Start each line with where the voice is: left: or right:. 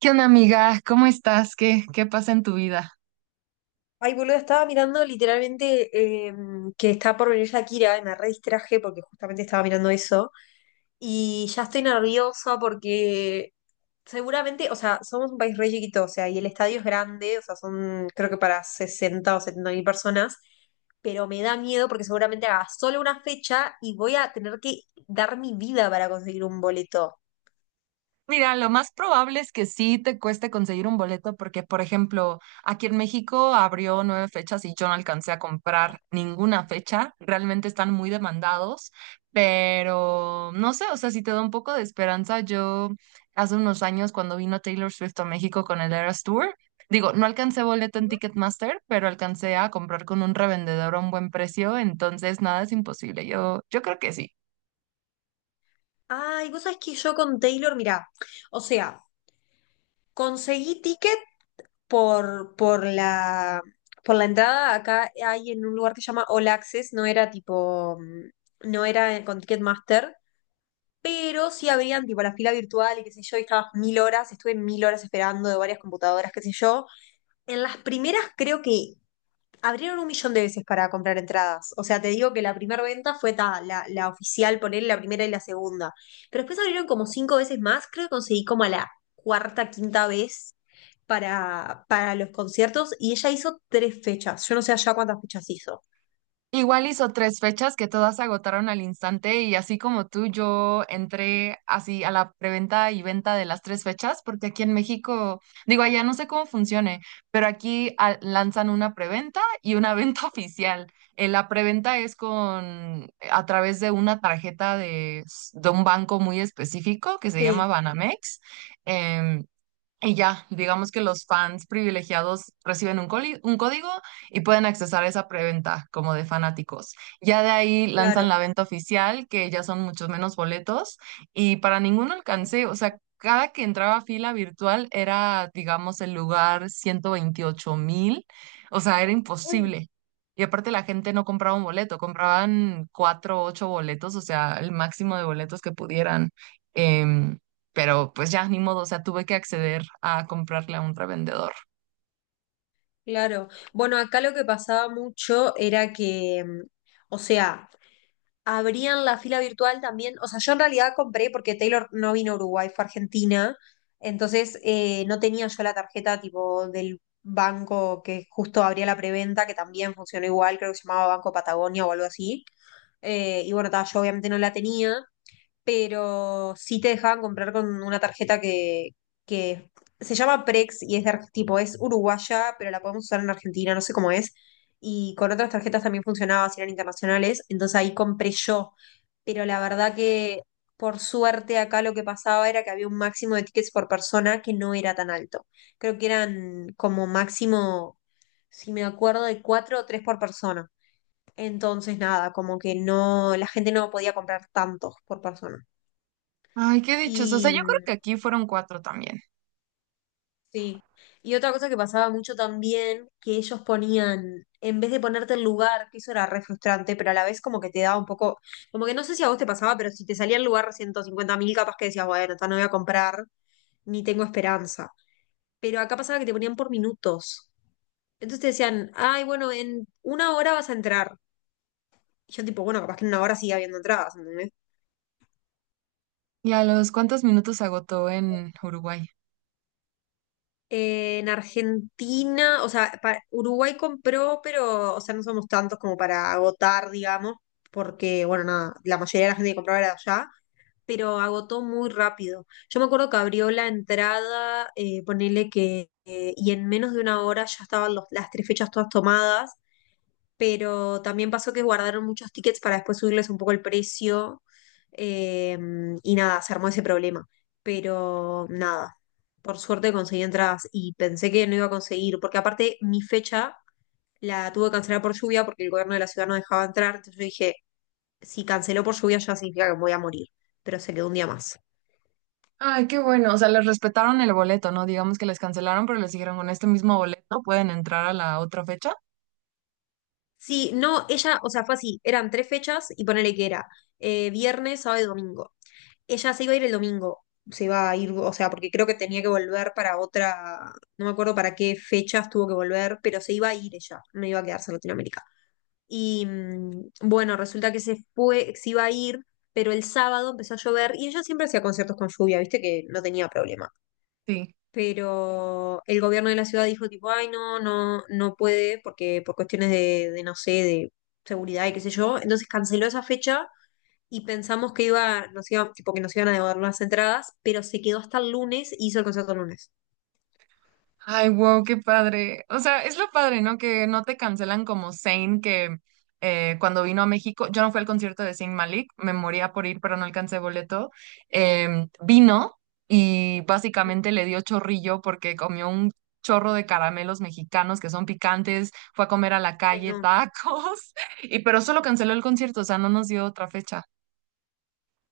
right: ¿Qué onda, amiga? ¿Cómo estás? ¿Qué pasa en tu vida?
left: Ay, boludo, estaba mirando literalmente, eh, que está por venir Shakira y me re distraje porque justamente estaba mirando eso. Y ya estoy nerviosa porque seguramente, o sea, somos un país re chiquito, o sea, y el estadio es grande, o sea, son creo que para 60 o 70 mil personas, pero me da miedo porque seguramente haga solo una fecha y voy a tener que dar mi vida para conseguir un boleto.
right: Mira, lo más probable es que sí te cueste conseguir un boleto porque, por ejemplo, aquí en México abrió nueve fechas y yo no alcancé a comprar ninguna fecha. Realmente están muy demandados, pero no sé, o sea, si te da un poco de esperanza, yo hace unos años cuando vino Taylor Swift a México con el Eras Tour, digo, no alcancé boleto en Ticketmaster, pero alcancé a comprar con un revendedor a un buen precio, entonces nada es imposible. Yo creo que sí.
left: Ay, vos sabés que yo con Taylor, mirá, o sea, conseguí ticket por, por la, por la entrada. Acá hay en un lugar que se llama All Access, no era tipo, no era con Ticketmaster, pero sí habían tipo la fila virtual y qué sé yo, y estabas mil horas, estuve mil horas esperando de varias computadoras, qué sé yo. En las primeras creo que abrieron un millón de veces para comprar entradas. O sea, te digo que la primera venta fue ta, la oficial, poner la primera y la segunda. Pero después abrieron como cinco veces más, creo que conseguí como a la cuarta, quinta vez para los conciertos y ella hizo tres fechas. Yo no sé allá cuántas fechas hizo.
right: Igual hizo tres fechas que todas se agotaron al instante y así como tú, yo entré así a la preventa y venta de las tres fechas, porque aquí en México, digo, allá no sé cómo funcione, pero aquí lanzan una preventa y una venta oficial. La preventa es con a través de una tarjeta de un banco muy específico que se
left: Sí,
right: llama Banamex. em, y ya, digamos que los fans privilegiados reciben un código y pueden accesar esa preventa como de fanáticos. Ya de ahí lanzan
left: claro.
right: la venta oficial, que ya son muchos menos boletos y para ninguno alcancé, o sea, cada que entraba a fila virtual era, digamos, el lugar 128 mil, o sea, era
left: Mm.
right: imposible. Y aparte la gente no compraba un boleto, compraban cuatro, o ocho boletos, o sea, el máximo de boletos que pudieran. em, pero pues ya, ni modo, o sea, tuve que acceder a comprarle a un revendedor.
left: Claro. Bueno, acá lo que pasaba mucho era que, o sea, abrían la fila virtual también. O sea, yo en realidad compré porque Taylor no vino a Uruguay, fue a Argentina. Entonces no tenía yo la tarjeta tipo del banco que justo abría la preventa, que también funcionó igual, creo que se llamaba Banco Patagonia o algo así. Y bueno, ta, yo obviamente no la tenía, pero sí te dejaban comprar con una tarjeta que se llama Prex y es de tipo, es uruguaya, pero la podemos usar en Argentina, no sé cómo es. Y con otras tarjetas también funcionaba, si eran internacionales, entonces ahí compré yo. Pero la verdad que, por suerte, acá lo que pasaba era que había un máximo de tickets por persona que no era tan alto. Creo que eran como máximo, si me acuerdo, de cuatro o tres por persona. Entonces, nada, como que no, la gente no podía comprar tantos por persona.
right: Ay, qué dichos. O sea,
left: Y
right: yo creo que aquí fueron cuatro también.
left: sí, y otra cosa que pasaba mucho también, que ellos ponían, en vez de ponerte el lugar, que eso era re frustrante, pero a la vez como que te daba un poco, como que no sé si a vos te pasaba, pero si te salía el lugar 150.000, capaz que decías, bueno, esta no voy a comprar, ni tengo esperanza. Pero acá pasaba que te ponían por minutos. Entonces te decían, ay, bueno, en una hora vas a entrar. Y yo tipo, bueno, capaz que en una hora sigue habiendo entradas, ¿entendés?
right: ¿Y a los cuántos minutos se agotó en Uruguay?
left: En Argentina, o sea, Uruguay compró, pero, o sea, no somos tantos como para agotar, digamos, porque, bueno, nada, la mayoría de la gente que compraba era de allá, pero agotó muy rápido. Yo me acuerdo que abrió la entrada, ponele que, y en menos de una hora ya estaban las tres fechas todas tomadas, pero también pasó que guardaron muchos tickets para después subirles un poco el precio, eh, y nada, se armó ese problema. Pero nada, por suerte conseguí entradas y pensé que no iba a conseguir, porque aparte mi fecha la tuve que cancelar por lluvia porque el gobierno de la ciudad no dejaba entrar. Entonces yo dije, si canceló por lluvia ya significa que me voy a morir, pero se quedó un día más.
right: Ay, qué bueno. O sea, les respetaron el boleto, ¿no? Digamos que les cancelaron, pero les dijeron con este mismo boleto pueden entrar a la otra fecha.
left: Sí, no, ella, o sea, fue así, eran tres fechas y ponele que era, viernes, sábado y domingo. Ella se iba a ir el domingo, se iba a ir, o sea, porque creo que tenía que volver para otra, no me acuerdo para qué fechas tuvo que volver, pero se iba a ir ella, no iba a quedarse en Latinoamérica. Y bueno, resulta que se fue, se iba a ir, pero el sábado empezó a llover y ella siempre hacía conciertos con lluvia, viste que no tenía problema.
right: Sí.
left: Pero el gobierno de la ciudad dijo tipo, ay, no, no, no puede, porque por cuestiones de, no sé, de seguridad y qué sé yo. Entonces canceló esa fecha y pensamos que iba, nos iba, tipo, que nos iban a devolver las entradas, pero se quedó hasta el lunes y hizo el concierto el lunes.
right: Ay, wow, qué padre. O sea, es lo padre, ¿no? Que no te cancelan como Zayn, que cuando vino a México, yo no fui al concierto de Zayn Malik, me moría por ir, pero no alcancé boleto. Vino y
left: Mm,
right: básicamente le dio chorrillo porque comió un chorro de caramelos mexicanos que son picantes, fue a comer a la
left: ay,
right: calle
left: no.
right: tacos, y pero solo canceló el concierto, o sea, no nos dio otra fecha.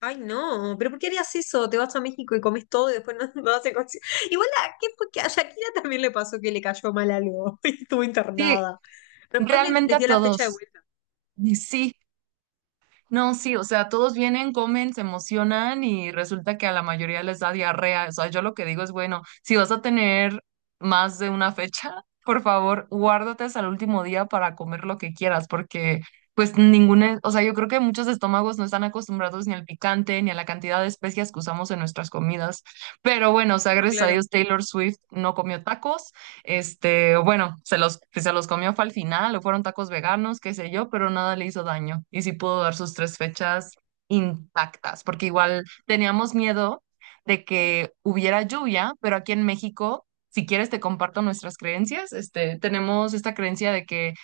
left: Ay, no, pero ¿por qué harías eso? Te vas a México y comes todo y después no, no haces concierto. Igual, ¿a ¿qué fue que a Shakira también le pasó que le cayó mal algo y estuvo
right: Sí,
left: internada? Después les,
right: realmente
left: les
right: a
left: dio la fecha de
right: todos.
left: vuelta.
right: Y sí. No, sí, o sea, todos vienen, comen, se emocionan y resulta que a la mayoría les da diarrea. O sea, yo lo que digo es, bueno, si vas a tener más de una fecha, por favor, guárdate hasta el último día para comer lo que quieras, porque pues ninguna, o sea, yo creo que muchos estómagos no están acostumbrados ni al picante, ni a la cantidad de especias que usamos en nuestras comidas. Pero bueno, o sea,
left: No,
right: gracias a
left: claro.
right: Dios Taylor Swift no comió tacos este, o bueno, se los comió fue al final, o fueron tacos veganos, qué sé yo, pero nada le hizo daño. Y sí pudo dar sus tres
left: Sí.
right: fechas intactas, porque igual teníamos miedo de que hubiera lluvia, pero aquí en México, si quieres te comparto nuestras creencias, este, tenemos esta creencia de que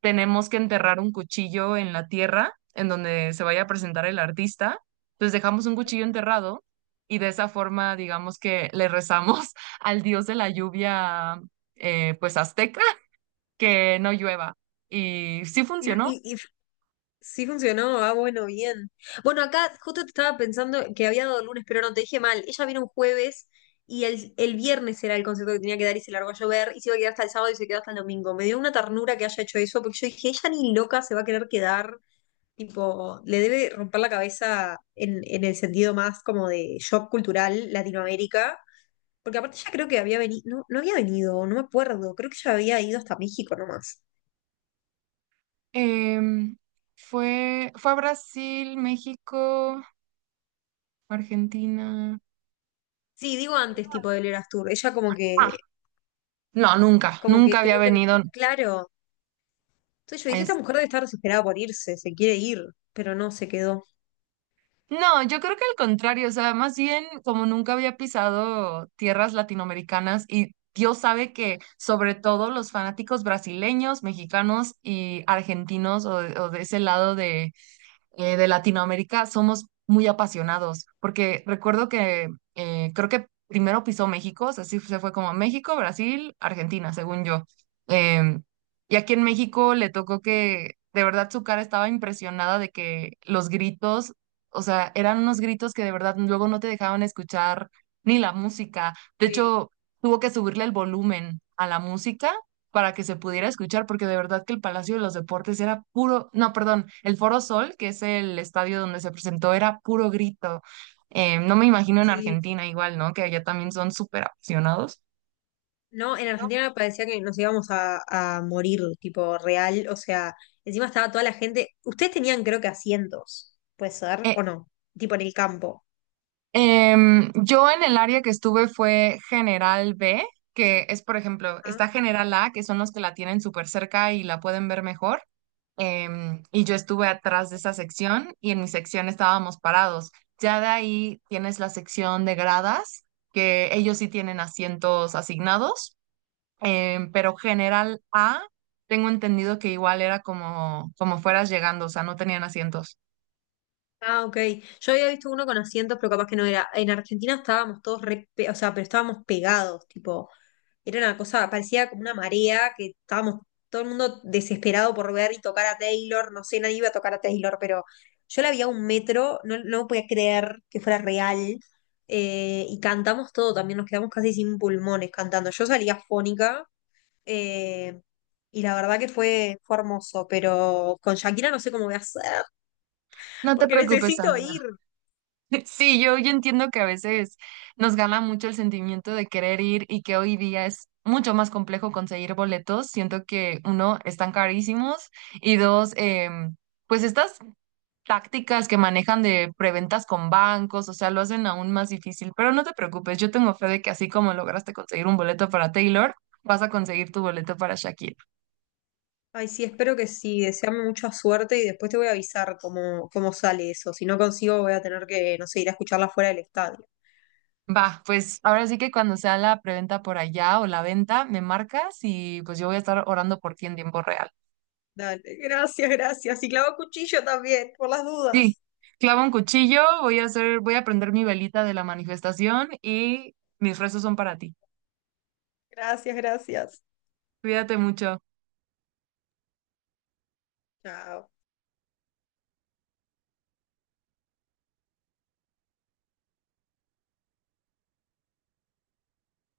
right: tenemos que enterrar un cuchillo en la tierra en donde se vaya a presentar el artista. Entonces dejamos un cuchillo enterrado y de esa forma, digamos que le rezamos al dios de la lluvia, pues azteca, que no llueva. Y sí
left: Y, no-
right: funcionó.
left: y- y sí funcionó, ah, bueno, bien. Bueno, acá justo te estaba pensando que había dado el lunes, pero no, te dije mal. Ella vino un jueves y el viernes era el concierto que tenía que dar y se largó a llover y se iba a quedar hasta el sábado y se quedó hasta el domingo. Me dio una ternura que haya hecho eso porque yo dije, ella ni loca se va a querer quedar, tipo, le debe romper la cabeza en el sentido más como de shock cultural Latinoamérica. Porque aparte ella creo que había venido, no, no había venido, no me acuerdo, creo que ella había ido hasta México nomás.
right: Em, fue a Brasil, México, Argentina.
left: Sí, digo antes, tipo del Eras Tour. Ella como
right: Ah,
left: que
right: no, nunca,
left: Como
right: nunca
left: que
right: había
left: creo que, no,
right: venido.
left: claro. Entonces yo dije, esta mujer debe estar desesperada por irse, se quiere ir, pero no, se quedó.
right: No, yo creo que al contrario, o sea, más bien como nunca había pisado tierras latinoamericanas y Dios sabe que sobre todo los fanáticos brasileños, mexicanos y argentinos o de ese lado de Latinoamérica somos muy apasionados, porque recuerdo que creo que primero pisó México, o sea, sí se fue como México, Brasil, Argentina, según yo. Em, y aquí en México le tocó que de verdad su cara estaba impresionada de que los gritos, o sea, eran unos gritos que de verdad luego no te dejaban escuchar ni la música. De
left: Sí,
right: hecho, tuvo que subirle el volumen a la música para que se pudiera escuchar, porque de verdad que el Palacio de los Deportes era puro, no, perdón, el Foro Sol, que es el estadio donde se presentó, era puro grito. No me imagino en
left: sí.
right: Argentina igual, ¿no? Que allá también son súper apasionados.
left: No, en
right: ¿No?
left: Argentina parecía que nos íbamos a morir, tipo real. O sea, encima estaba toda la gente. Ustedes tenían, creo que, asientos, ¿puede ser?
right: Eh,
left: ¿O no? Tipo en el campo.
right: Yo en el área que estuve fue General B, que es, por ejemplo,
left: Ah,
right: está General A, que son los que la tienen súper cerca y la pueden ver mejor. Y yo estuve atrás de esa sección y en mi sección estábamos parados. Ya de ahí tienes la sección de gradas, que ellos sí tienen asientos asignados, pero General A, tengo entendido que igual era como, como fueras llegando, o sea, no tenían asientos.
left: ah, ok. Yo había visto uno con asientos, pero capaz que no era. En Argentina estábamos todos re, o sea, pero estábamos pegados, tipo. Era una cosa, parecía como una marea, que estábamos todo el mundo desesperado por ver y tocar a Taylor. No sé, nadie iba a tocar a Taylor, pero yo la vi a un metro, no, no podía creer que fuera real. Y cantamos todo también, nos quedamos casi sin pulmones cantando. Yo salía fónica. eh, y la verdad que fue hermoso, pero con Shakira no sé cómo voy a hacer,
right: No te
left: porque
right: preocupes,
left: necesito
right: amiga.
left: ir.
right: Sí, yo entiendo que a veces nos gana mucho el sentimiento de querer ir y que hoy día es mucho más complejo conseguir boletos. Siento que uno, están carísimos y dos, pues estas tácticas que manejan de preventas con bancos, o sea, lo hacen aún más difícil. Pero no te preocupes, yo tengo fe de que así como lograste conseguir un boleto para Taylor, vas a conseguir tu boleto para Shakira.
left: Ay, sí, espero que sí. Deseame mucha suerte y después te voy a avisar cómo sale eso. Si no consigo, voy a tener que, no sé, ir a escucharla fuera del estadio.
right: Va, pues ahora sí que cuando sea la preventa por allá o la venta, me marcas y pues yo voy a estar orando por ti en tiempo real.
left: Dale, gracias, gracias. Y clavo cuchillo también, por las
right: Sí,
left: dudas.
right: clavo un cuchillo, voy a hacer, voy a prender mi velita de la manifestación y mis rezos son para ti.
left: Gracias, gracias.
right: Cuídate mucho.
left: Chao.